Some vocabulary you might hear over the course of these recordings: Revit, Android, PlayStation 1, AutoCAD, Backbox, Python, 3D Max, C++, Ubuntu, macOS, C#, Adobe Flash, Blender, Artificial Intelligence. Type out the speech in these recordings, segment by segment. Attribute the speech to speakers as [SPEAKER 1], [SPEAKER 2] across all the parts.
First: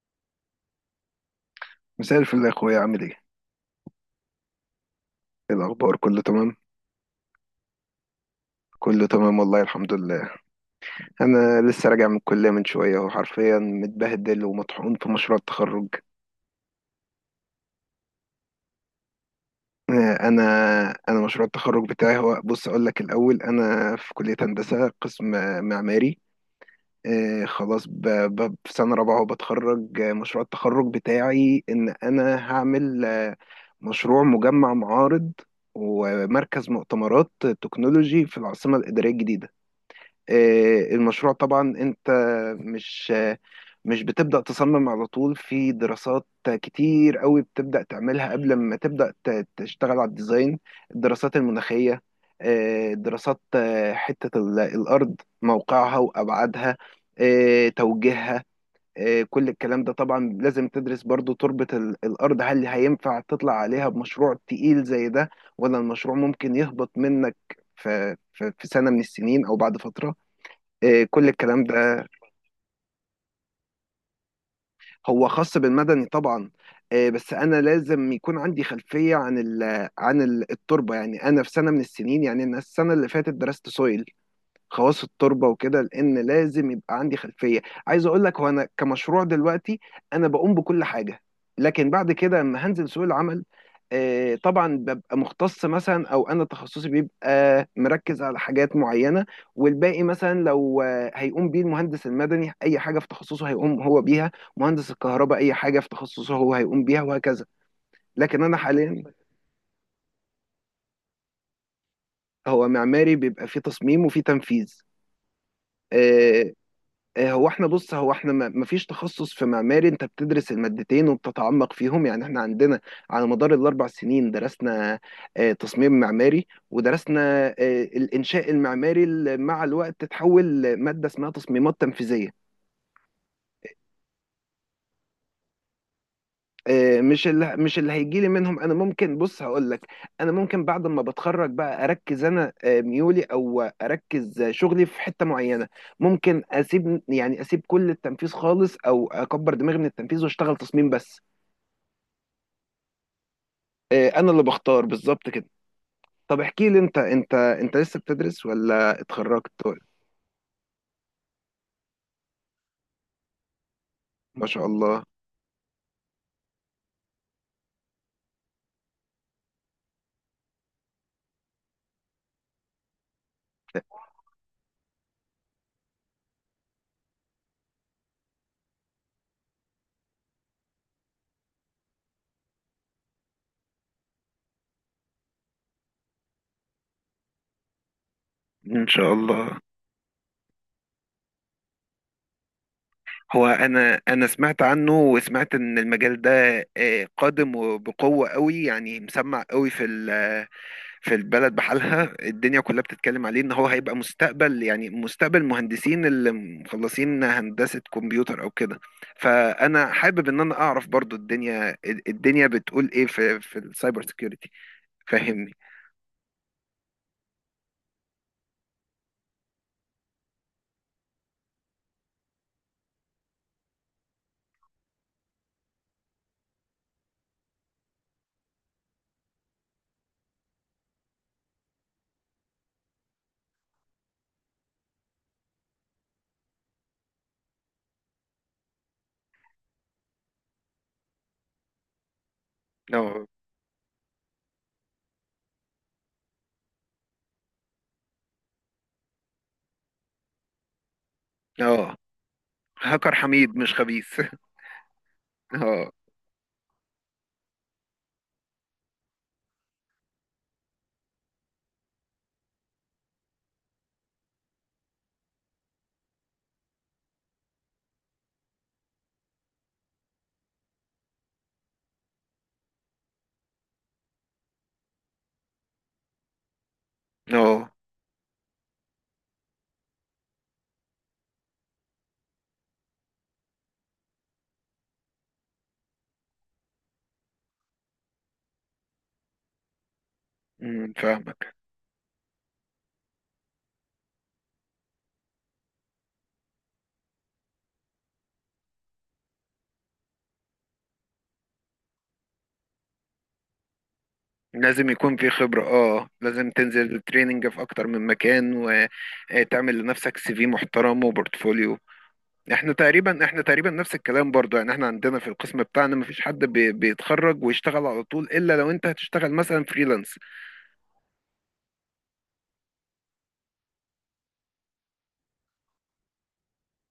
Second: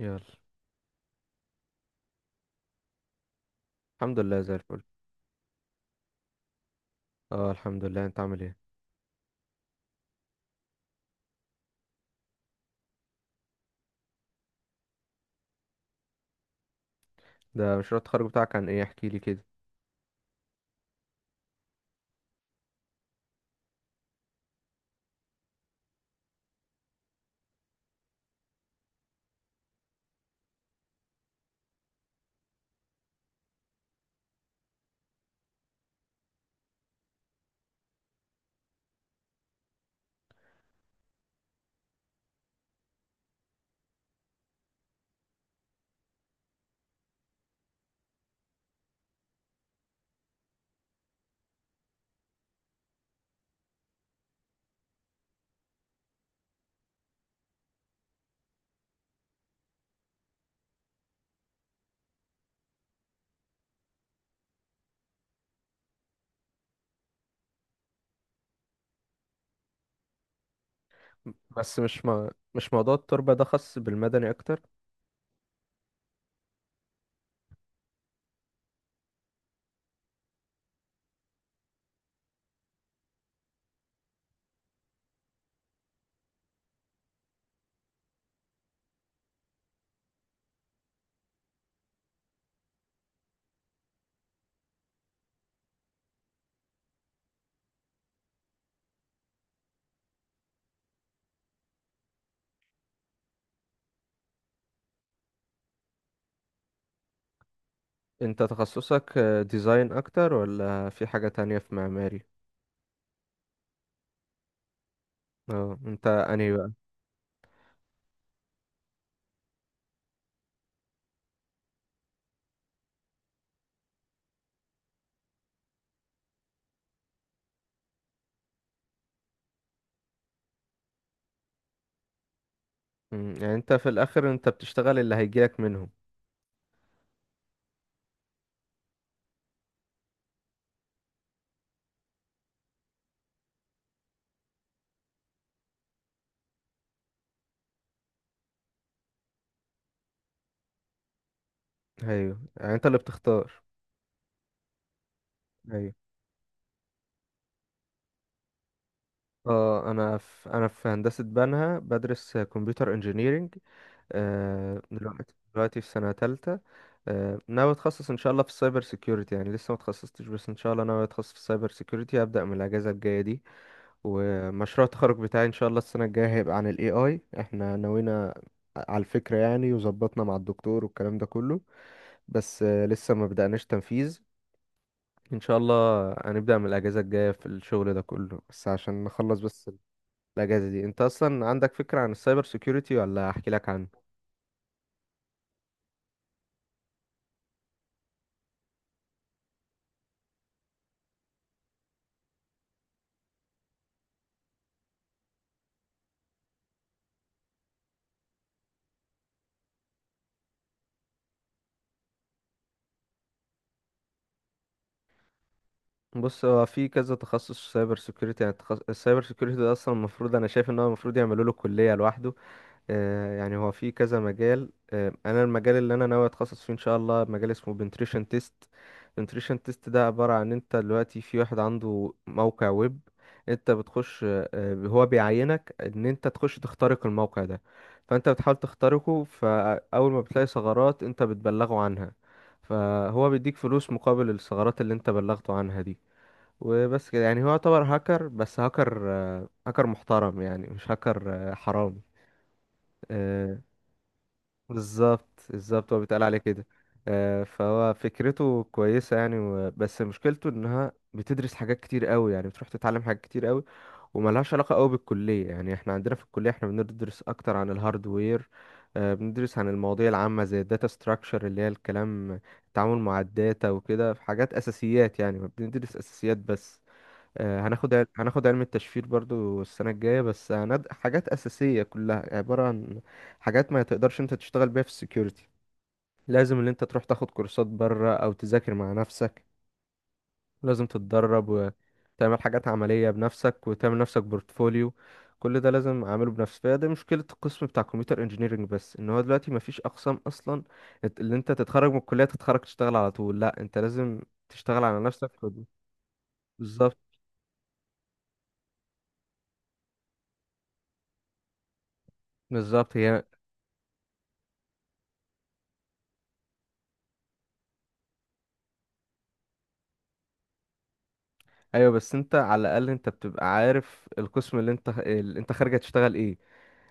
[SPEAKER 1] يلا.
[SPEAKER 2] مساء الفل يا اخويا، عامل ايه؟
[SPEAKER 1] الحمد لله زي الفل.
[SPEAKER 2] إيه الاخبار، كله تمام؟
[SPEAKER 1] اه، الحمد لله، انت عامل ايه؟
[SPEAKER 2] كله تمام والله، الحمد لله. انا لسه راجع من الكليه من شويه، اهو حرفيا متبهدل ومطحون في مشروع التخرج.
[SPEAKER 1] ده مشروع التخرج بتاعك عن ايه، احكي لي كده.
[SPEAKER 2] انا مشروع التخرج بتاعي هو، بص اقول لك الاول، انا في كليه هندسه قسم معماري. خلاص في سنه رابعه وبتخرج. مشروع التخرج بتاعي ان انا هعمل مشروع مجمع معارض، ومركز مؤتمرات تكنولوجي في العاصمه الاداريه الجديده. المشروع طبعا، انت مش آه، مش بتبدأ تصمم على طول، في دراسات كتير قوي بتبدأ تعملها قبل ما تبدأ تشتغل على الديزاين. الدراسات المناخية، دراسات، حتة الأرض، موقعها وأبعادها، توجيهها. كل الكلام ده طبعا لازم تدرس برضو تربة الأرض، هل هينفع تطلع عليها بمشروع تقيل زي ده، ولا المشروع ممكن يهبط منك في سنة من السنين أو بعد فترة. كل الكلام
[SPEAKER 1] بس
[SPEAKER 2] ده.
[SPEAKER 1] مش موضوع التربة ده خاص بالمدني اكتر؟
[SPEAKER 2] هو خاص بالمدني طبعا. بس انا لازم يكون عندي خلفيه عن التربه، يعني انا في سنه من السنين. يعني انا السنه اللي فاتت درست سويل، خواص التربه وكده، لان لازم يبقى عندي خلفيه. عايز اقول لك، هو انا كمشروع دلوقتي انا بقوم بكل حاجه، لكن بعد كده لما هنزل سوق العمل طبعا ببقى مختص مثلا، او انا تخصصي بيبقى مركز على حاجات معينه. والباقي مثلا لو هيقوم بيه المهندس المدني اي حاجه في تخصصه هيقوم هو بيها، مهندس الكهرباء اي حاجه في تخصصه هو هيقوم بيها، وهكذا. لكن
[SPEAKER 1] انت
[SPEAKER 2] انا حاليا.
[SPEAKER 1] تخصصك ديزاين اكتر، ولا في حاجة تانية في معماري؟
[SPEAKER 2] هو معماري بيبقى فيه تصميم وفيه تنفيذ.
[SPEAKER 1] اه، انت
[SPEAKER 2] آه،
[SPEAKER 1] انهي بقى؟
[SPEAKER 2] هو احنا، بص، هو احنا ما فيش تخصص في معماري، انت بتدرس المادتين وبتتعمق فيهم. يعني احنا عندنا على مدار ال4 سنين درسنا تصميم معماري، ودرسنا الانشاء المعماري اللي مع الوقت تتحول ماده اسمها تصميمات تنفيذيه.
[SPEAKER 1] يعني انت في الاخر انت بتشتغل اللي هيجيلك منهم.
[SPEAKER 2] مش اللي هيجي لي منهم. انا ممكن، بص هقول لك، انا ممكن بعد ما بتخرج بقى اركز انا ميولي، او اركز شغلي في حته معينه. ممكن اسيب، يعني اسيب كل التنفيذ خالص، او اكبر دماغي من التنفيذ واشتغل تصميم بس.
[SPEAKER 1] ايوه، يعني انت اللي بتختار.
[SPEAKER 2] إيه، انا اللي بختار بالظبط كده.
[SPEAKER 1] ايوه.
[SPEAKER 2] طب احكي لي انت، انت لسه بتدرس ولا اتخرجت؟
[SPEAKER 1] اه، انا في انا في هندسة بنها، بدرس كمبيوتر انجينيرينج.
[SPEAKER 2] ما شاء الله.
[SPEAKER 1] دلوقتي في سنة تالتة. ناوي اتخصص ان شاء الله في السايبر سيكيورتي، يعني لسه ما اتخصصتش، بس ان شاء الله ناوي اتخصص في السايبر سيكيورتي، هبدأ من الاجازة الجاية دي. ومشروع التخرج بتاعي ان شاء الله السنة الجاية هيبقى عن الاي، احنا نوينا على الفكرة يعني، وظبطنا مع الدكتور والكلام ده كله، بس لسه ما بدأناش تنفيذ. ان شاء الله هنبدأ من الاجازة الجاية في الشغل ده كله، بس
[SPEAKER 2] ان
[SPEAKER 1] عشان
[SPEAKER 2] شاء
[SPEAKER 1] نخلص
[SPEAKER 2] الله.
[SPEAKER 1] بس. الاجازة دي، انت اصلا عندك فكرة عن السايبر سيكيورتي، ولا
[SPEAKER 2] هو،
[SPEAKER 1] احكي لك عنه؟
[SPEAKER 2] انا سمعت عنه، وسمعت ان المجال ده قادم وبقوة قوي، يعني مسمع قوي في في البلد بحالها، الدنيا كلها بتتكلم عليه ان هو هيبقى مستقبل، يعني مستقبل مهندسين اللي مخلصين هندسة كمبيوتر او كده. فانا حابب ان انا اعرف برضو الدنيا، بتقول ايه في السايبر سيكيورتي. فاهمني؟
[SPEAKER 1] بص، هو في كذا تخصص سايبر سيكيورتي، يعني السايبر سيكيورتي ده اصلا المفروض، انا شايف ان هو المفروض يعملوا له كليه لوحده. آه، يعني هو في كذا مجال. آه، انا المجال اللي انا ناوي اتخصص فيه ان شاء الله مجال اسمه بنتريشن تيست. بنتريشن تيست ده عباره عن انت دلوقتي في واحد عنده موقع ويب، انت بتخش، هو بيعينك ان انت تخش تخترق الموقع ده، فانت بتحاول تخترقه، فاول ما بتلاقي ثغرات انت بتبلغه عنها،
[SPEAKER 2] اه.
[SPEAKER 1] فهو بيديك فلوس مقابل الثغرات اللي انت بلغته عنها دي. وبس كده، يعني هو يعتبر هاكر، بس هاكر، هاكر محترم يعني، مش هاكر
[SPEAKER 2] اه،
[SPEAKER 1] حرامي.
[SPEAKER 2] هاكر حميد
[SPEAKER 1] آه،
[SPEAKER 2] مش خبيث.
[SPEAKER 1] بالظبط
[SPEAKER 2] اه.
[SPEAKER 1] بالظبط، هو بيتقال عليه كده. فهو فكرته كويسة يعني، بس مشكلته انها بتدرس حاجات كتير قوي، يعني بتروح تتعلم حاجات كتير قوي وملهاش علاقة قوي بالكلية. يعني احنا عندنا في الكلية احنا بندرس اكتر عن الهاردوير. بندرس عن المواضيع العامة زي الداتا ستراكشر، اللي هي الكلام التعامل مع الداتا وكده، في حاجات اساسيات يعني، بندرس اساسيات بس.
[SPEAKER 2] اه.
[SPEAKER 1] هناخد علم التشفير برضو السنة الجاية، بس حاجات أساسية كلها، عبارة عن حاجات ما تقدرش انت تشتغل بيها في السكيورتي. لازم ان انت تروح تاخد كورسات بره، او تذاكر مع نفسك، لازم تتدرب
[SPEAKER 2] فاهمك.
[SPEAKER 1] وتعمل حاجات عملية بنفسك وتعمل نفسك بورتفوليو. كل ده لازم اعمله بنفسي، فهي دي مشكلة القسم بتاع كمبيوتر انجينيرنج، بس ان هو دلوقتي مفيش اقسام اصلا. اللي انت تتخرج من الكلية تتخرج تشتغل على طول، لا، انت لازم تشتغل
[SPEAKER 2] لازم
[SPEAKER 1] على
[SPEAKER 2] يكون في
[SPEAKER 1] نفسك.
[SPEAKER 2] خبرة. اه، لازم
[SPEAKER 1] بالظبط
[SPEAKER 2] تنزل تريننج في اكتر من مكان، وتعمل لنفسك سي في محترم وبورتفوليو.
[SPEAKER 1] بالظبط هي.
[SPEAKER 2] احنا تقريبا نفس الكلام برضو. يعني احنا عندنا في القسم بتاعنا مفيش حد بيتخرج ويشتغل على طول، الا لو انت هتشتغل مثلا فريلانس.
[SPEAKER 1] ايوه، بس انت على الاقل انت بتبقى عارف القسم اللي انت خارج هتشتغل ايه.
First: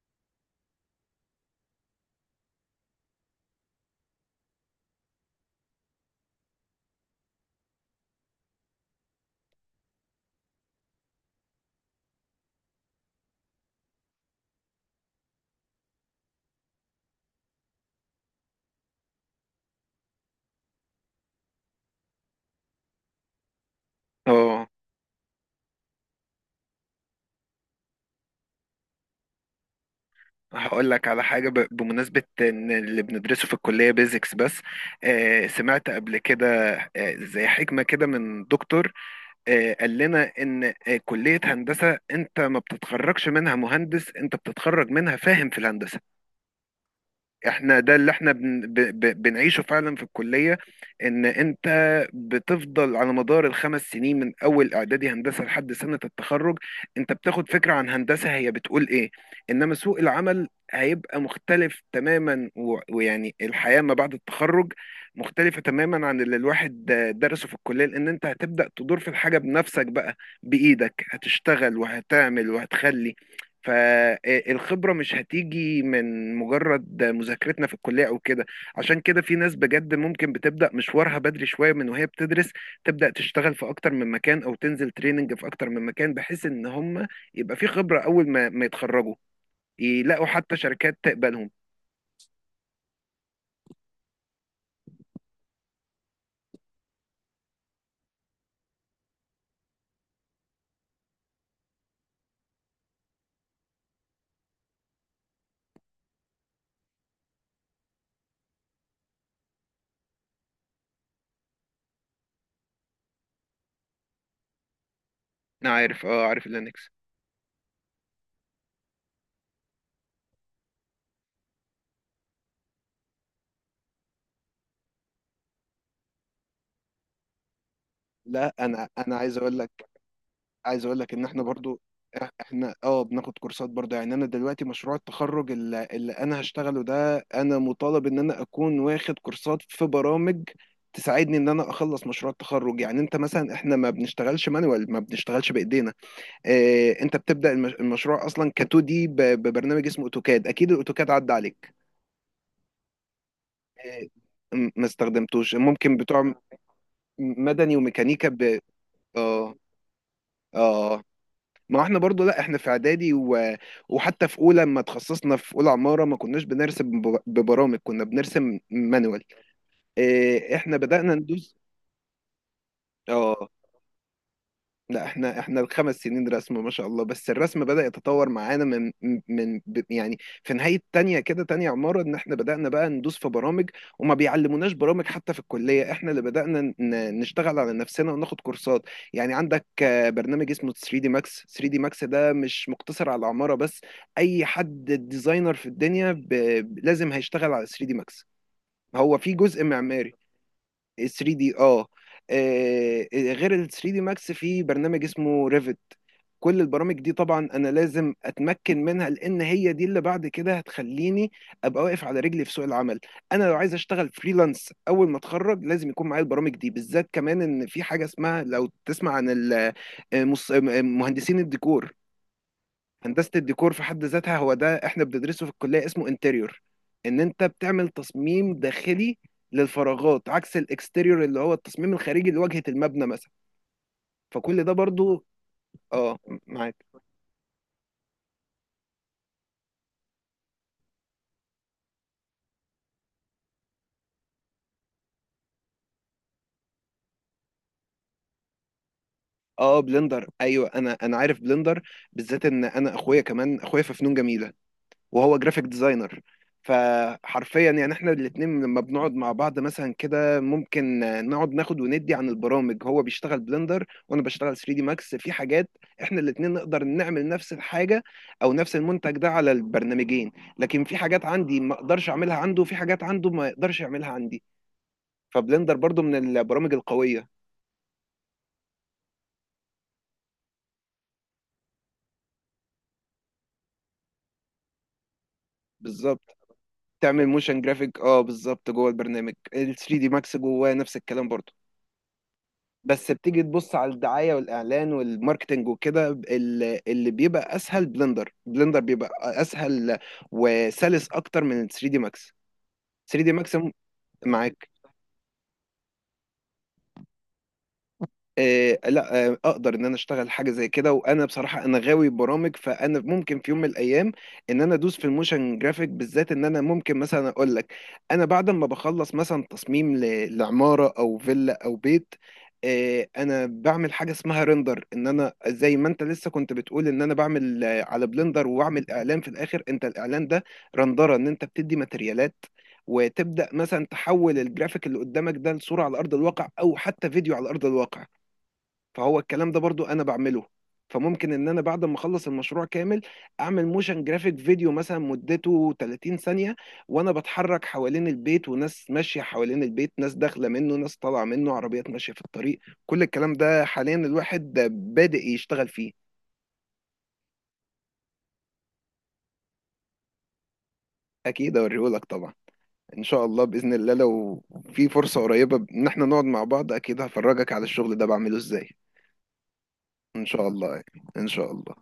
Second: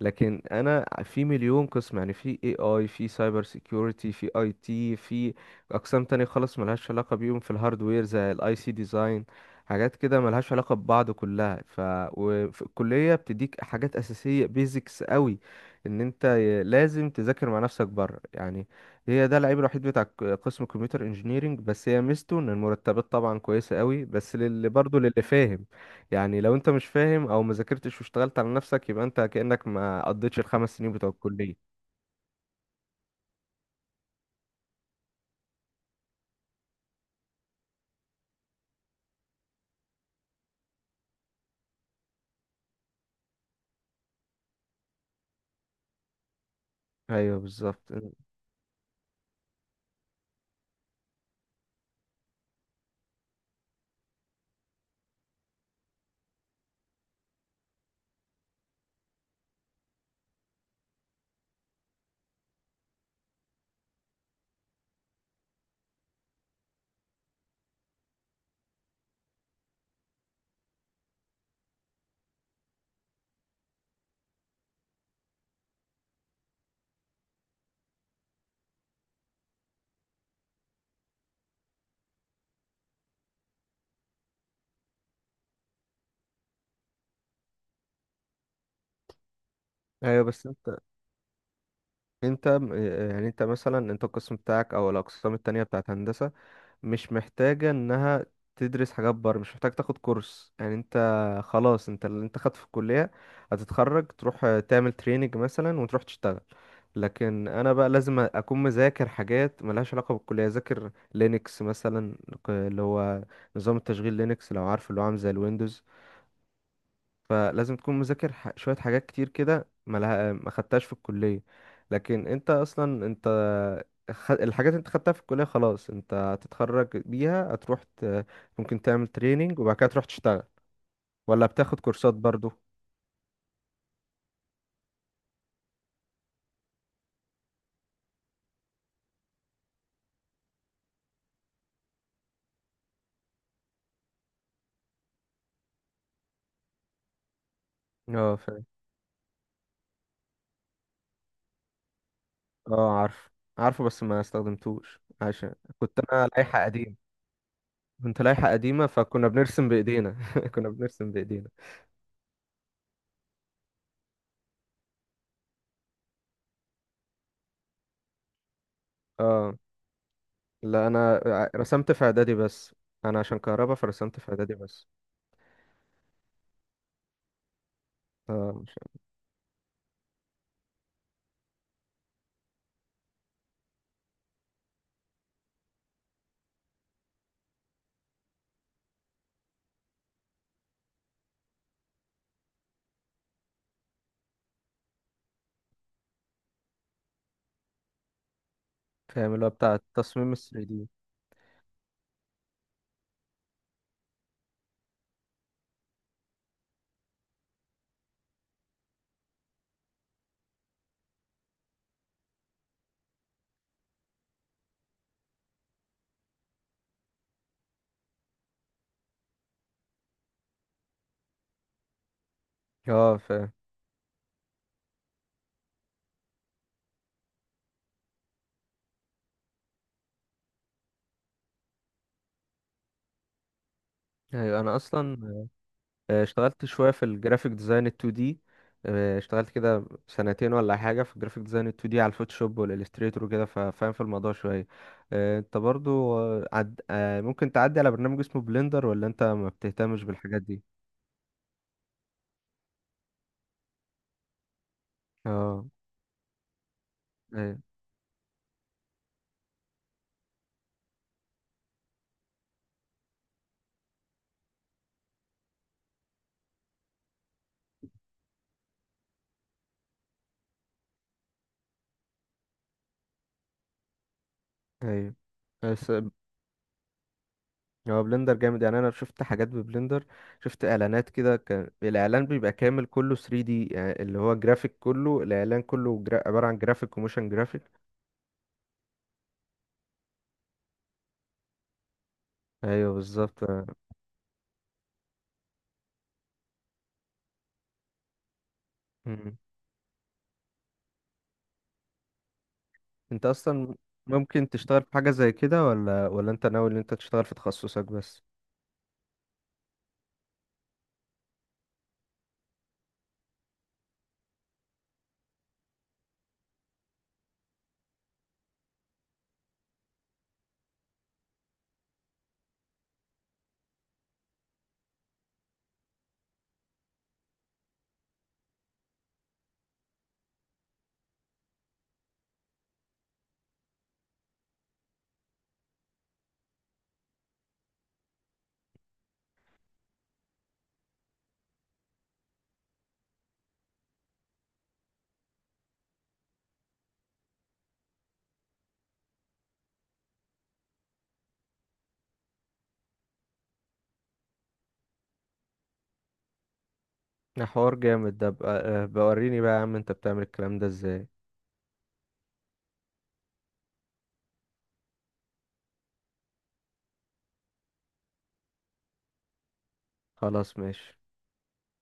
[SPEAKER 1] لكن انا في مليون قسم، يعني في اي في سايبر سيكيورتي، في اي تي، في اقسام تانية خالص ملهاش علاقة بيهم، في الهاردوير زي الاي سي ديزاين، حاجات كده ملهاش علاقة ببعض كلها، ف وفي الكلية بتديك حاجات أساسية بيزكس قوي، ان انت لازم تذاكر مع نفسك بره يعني. هي ده العيب الوحيد بتاع قسم كمبيوتر انجينيرينج، بس هي ميزته ان المرتبات طبعا كويسة قوي، بس
[SPEAKER 2] اه.
[SPEAKER 1] للي برضه للي فاهم. يعني لو انت مش فاهم، او ما ذاكرتش واشتغلت على نفسك، يبقى انت كأنك ما قضيتش الخمس
[SPEAKER 2] هقول
[SPEAKER 1] سنين
[SPEAKER 2] لك
[SPEAKER 1] بتوع
[SPEAKER 2] على حاجة،
[SPEAKER 1] الكلية.
[SPEAKER 2] بمناسبة إن اللي بندرسه في الكلية بيزكس بس. سمعت قبل كده زي حكمة كده من دكتور. قال لنا ان كلية هندسة انت ما بتتخرجش منها مهندس، انت بتتخرج منها فاهم في الهندسة.
[SPEAKER 1] ايوه
[SPEAKER 2] احنا
[SPEAKER 1] بالظبط.
[SPEAKER 2] ده اللي احنا بنعيشه فعلا في الكلية. ان انت بتفضل على مدار ال5 سنين من اول اعدادي هندسة لحد سنة التخرج، انت بتاخد فكرة عن هندسة هي بتقول ايه. انما سوق العمل هيبقى مختلف تماما ويعني الحياة ما بعد التخرج مختلفة تماما عن اللي الواحد درسه في الكلية، لان انت هتبدأ تدور في الحاجة بنفسك بقى. بإيدك هتشتغل وهتعمل وهتخلي، فالخبرة مش هتيجي من مجرد مذاكرتنا في الكلية أو كده. عشان كده في ناس بجد ممكن بتبدأ مشوارها بدري شوية من وهي بتدرس، تبدأ تشتغل في أكتر من مكان أو تنزل تريننج في أكتر من مكان، بحيث إن هم يبقى في خبرة أول ما يتخرجوا،
[SPEAKER 1] ايوه
[SPEAKER 2] يلاقوا
[SPEAKER 1] بس
[SPEAKER 2] حتى شركات تقبلهم.
[SPEAKER 1] انت م- يعني انت مثلا، انت القسم بتاعك او الاقسام التانية بتاعت هندسة، مش محتاجة انها تدرس حاجات بره، مش محتاج تاخد كورس يعني. انت خلاص، انت اللي انت خدت في الكلية، هتتخرج تروح تعمل تريننج مثلا وتروح تشتغل. لكن انا بقى لازم اكون مذاكر حاجات ملهاش علاقة بالكلية، اذاكر لينكس مثلا، اللي هو نظام التشغيل لينكس، لو عارف، اللي هو عامل زي
[SPEAKER 2] أنا
[SPEAKER 1] الويندوز.
[SPEAKER 2] عارف. أه، عارف اللينكس.
[SPEAKER 1] فلازم تكون مذاكر شوية حاجات كتير كده ما خدتهاش في الكلية. لكن انت اصلا انت الحاجات اللي انت خدتها في الكلية خلاص، انت هتتخرج بيها،
[SPEAKER 2] لا،
[SPEAKER 1] ممكن
[SPEAKER 2] أنا
[SPEAKER 1] تعمل
[SPEAKER 2] أنا عايز أقول
[SPEAKER 1] تريننج
[SPEAKER 2] لك،
[SPEAKER 1] وبعد كده تروح تشتغل،
[SPEAKER 2] عايز اقول لك ان احنا
[SPEAKER 1] ولا بتاخد
[SPEAKER 2] برضو،
[SPEAKER 1] كورسات برضو.
[SPEAKER 2] احنا، اه، بناخد كورسات برضو. يعني انا دلوقتي مشروع التخرج اللي انا هشتغله ده، انا مطالب ان انا اكون واخد كورسات في برامج تساعدني ان انا اخلص مشروع التخرج. يعني انت مثلا، احنا ما بنشتغلش مانوال، ما بنشتغلش بايدينا. اه، انت بتبدا المشروع
[SPEAKER 1] اه
[SPEAKER 2] اصلا ك
[SPEAKER 1] فاهم.
[SPEAKER 2] 2 دي ببرنامج اسمه اوتوكاد. اكيد الاوتوكاد عدى عليك.
[SPEAKER 1] اه عارف، عارفه،
[SPEAKER 2] اه.
[SPEAKER 1] بس ما
[SPEAKER 2] ما
[SPEAKER 1] استخدمتوش
[SPEAKER 2] استخدمتوش،
[SPEAKER 1] عشان
[SPEAKER 2] ممكن
[SPEAKER 1] كنت
[SPEAKER 2] بتوع
[SPEAKER 1] انا لائحة قديم.
[SPEAKER 2] مدني
[SPEAKER 1] كنت
[SPEAKER 2] وميكانيكا
[SPEAKER 1] لائحة قديمة، فكنا
[SPEAKER 2] اه.
[SPEAKER 1] بنرسم بإيدينا كنا
[SPEAKER 2] اه،
[SPEAKER 1] بنرسم بإيدينا.
[SPEAKER 2] ما احنا برضو، لا احنا في اعدادي وحتى في اولى، لما تخصصنا في اولى عمارة ما كناش بنرسم ببرامج، كنا بنرسم مانوال.
[SPEAKER 1] اه
[SPEAKER 2] اه، احنا
[SPEAKER 1] لا،
[SPEAKER 2] بدأنا
[SPEAKER 1] انا
[SPEAKER 2] ندوس.
[SPEAKER 1] رسمت في اعدادي بس، انا عشان
[SPEAKER 2] اه،
[SPEAKER 1] كهربا فرسمت في اعدادي بس.
[SPEAKER 2] لا، احنا ال5 سنين رسم ما شاء الله. بس الرسم بدأ يتطور معانا
[SPEAKER 1] اه
[SPEAKER 2] من يعني في نهاية تانية كده، تانية عمارة ان احنا بدأنا بقى ندوس في برامج. وما بيعلموناش برامج حتى في الكلية، احنا اللي بدأنا نشتغل على نفسنا وناخد كورسات. يعني عندك برنامج اسمه 3 دي ماكس. 3 دي ماكس ده مش مقتصر على العمارة بس، اي حد ديزاينر في الدنيا لازم هيشتغل على 3 دي ماكس. هو في
[SPEAKER 1] فاهم، اللي هو
[SPEAKER 2] جزء
[SPEAKER 1] بتاع
[SPEAKER 2] معماري
[SPEAKER 1] التصميم ال 3D.
[SPEAKER 2] 3 دي. اه. غير ال 3 دي ماكس في برنامج اسمه ريفت. كل البرامج دي طبعا انا لازم اتمكن منها، لان هي دي اللي بعد كده هتخليني ابقى واقف على رجلي في سوق العمل. انا لو عايز اشتغل فريلانس اول ما اتخرج لازم يكون معايا البرامج دي بالذات، كمان ان في حاجه اسمها، لو تسمع عن مص- مهندسين الديكور.
[SPEAKER 1] اه
[SPEAKER 2] هندسه
[SPEAKER 1] فاهم.
[SPEAKER 2] الديكور في حد ذاتها هو ده احنا بندرسه في الكليه، اسمه انتريور. ان انت بتعمل تصميم داخلي للفراغات، عكس الاكستيريور اللي هو التصميم الخارجي لواجهه المبنى مثلا.
[SPEAKER 1] ايوه
[SPEAKER 2] فكل ده
[SPEAKER 1] انا اصلا
[SPEAKER 2] برضو. اه.
[SPEAKER 1] اشتغلت
[SPEAKER 2] معاك.
[SPEAKER 1] شويه في الجرافيك ديزاين ال 2D. اشتغلت كده سنتين ولا حاجه في الجرافيك ديزاين ال 2D على الفوتوشوب والاليستريتور وكده، ففاهم في الموضوع شويه. انت برضو، آه، عد... آه، ممكن تعدي على برنامج اسمه بلندر، ولا انت ما
[SPEAKER 2] اه،
[SPEAKER 1] بتهتمش
[SPEAKER 2] بلندر،
[SPEAKER 1] بالحاجات دي؟
[SPEAKER 2] ايوه، انا عارف بلندر، بالذات ان انا اخويا، كمان اخويا في فنون جميله وهو جرافيك
[SPEAKER 1] اه
[SPEAKER 2] ديزاينر.
[SPEAKER 1] ايوه
[SPEAKER 2] فحرفيا يعني احنا الاتنين لما بنقعد مع بعض مثلا كده، ممكن نقعد ناخد وندي عن البرامج. هو بيشتغل بلندر وانا بشتغل 3 دي ماكس. في حاجات احنا الاتنين نقدر نعمل نفس الحاجه، او نفس المنتج ده على البرنامجين. لكن في حاجات عندي ما اقدرش اعملها عنده، وفي حاجات عنده ما يقدرش يعملها عندي.
[SPEAKER 1] ايوه.
[SPEAKER 2] فبلندر
[SPEAKER 1] بس
[SPEAKER 2] برضو من البرامج القويه.
[SPEAKER 1] هو بلندر جامد يعني، انا شفت حاجات ببلندر، شفت اعلانات كده كان الاعلان بيبقى كامل كله 3D، يعني اللي هو جرافيك كله، الاعلان كله
[SPEAKER 2] بالظبط.
[SPEAKER 1] عبارة عن جرافيك
[SPEAKER 2] تعمل
[SPEAKER 1] وموشن
[SPEAKER 2] موشن
[SPEAKER 1] جرافيك.
[SPEAKER 2] جرافيك، اه بالظبط، جوه البرنامج ال 3 دي ماكس، جواه نفس الكلام برضه.
[SPEAKER 1] ايوه
[SPEAKER 2] بس بتيجي
[SPEAKER 1] بالظبط.
[SPEAKER 2] تبص على الدعايه والاعلان والماركتنج وكده، اللي بيبقى اسهل بلندر بيبقى
[SPEAKER 1] مم.
[SPEAKER 2] اسهل وسلس اكتر من ال 3 دي ماكس. 3
[SPEAKER 1] انت
[SPEAKER 2] دي ماكس.
[SPEAKER 1] اصلا ممكن
[SPEAKER 2] معاك.
[SPEAKER 1] تشتغل في حاجة زي كده، ولا انت ناوي ان انت تشتغل في تخصصك بس؟
[SPEAKER 2] لا، اقدر ان انا اشتغل حاجه زي كده. وانا بصراحه انا غاوي برامج، فانا ممكن في يوم من الايام ان انا ادوس في الموشن جرافيك. بالذات ان انا ممكن مثلا اقول لك، انا بعد ما بخلص مثلا تصميم لعماره او فيلا او بيت، انا بعمل حاجه اسمها ريندر، ان انا زي ما انت لسه كنت بتقول ان انا بعمل على بلندر واعمل اعلان في الاخر. انت الاعلان ده رندره، ان انت بتدي ماتريالات وتبدا مثلا تحول الجرافيك اللي قدامك ده لصوره على ارض الواقع، او حتى فيديو على ارض الواقع. فهو الكلام ده برضو انا بعمله. فممكن ان انا بعد ما اخلص المشروع كامل، اعمل موشن جرافيك فيديو مثلا مدته 30 ثانية، وانا بتحرك حوالين البيت، وناس ماشية حوالين البيت، ناس داخلة منه، ناس طالعة منه، عربيات ماشية في الطريق. كل الكلام ده حاليا الواحد بادئ يشتغل فيه.
[SPEAKER 1] ده حوار جامد ده بقى... بوريني بقى يا عم، انت بتعمل الكلام ده ازاي؟
[SPEAKER 2] اكيد اوريهولك طبعا. ان شاء الله باذن الله، لو في فرصة قريبة ان احنا نقعد مع بعض اكيد هفرجك على الشغل ده بعمله ازاي. ان شاء
[SPEAKER 1] خلاص
[SPEAKER 2] الله.
[SPEAKER 1] ماشي.
[SPEAKER 2] ان شاء الله.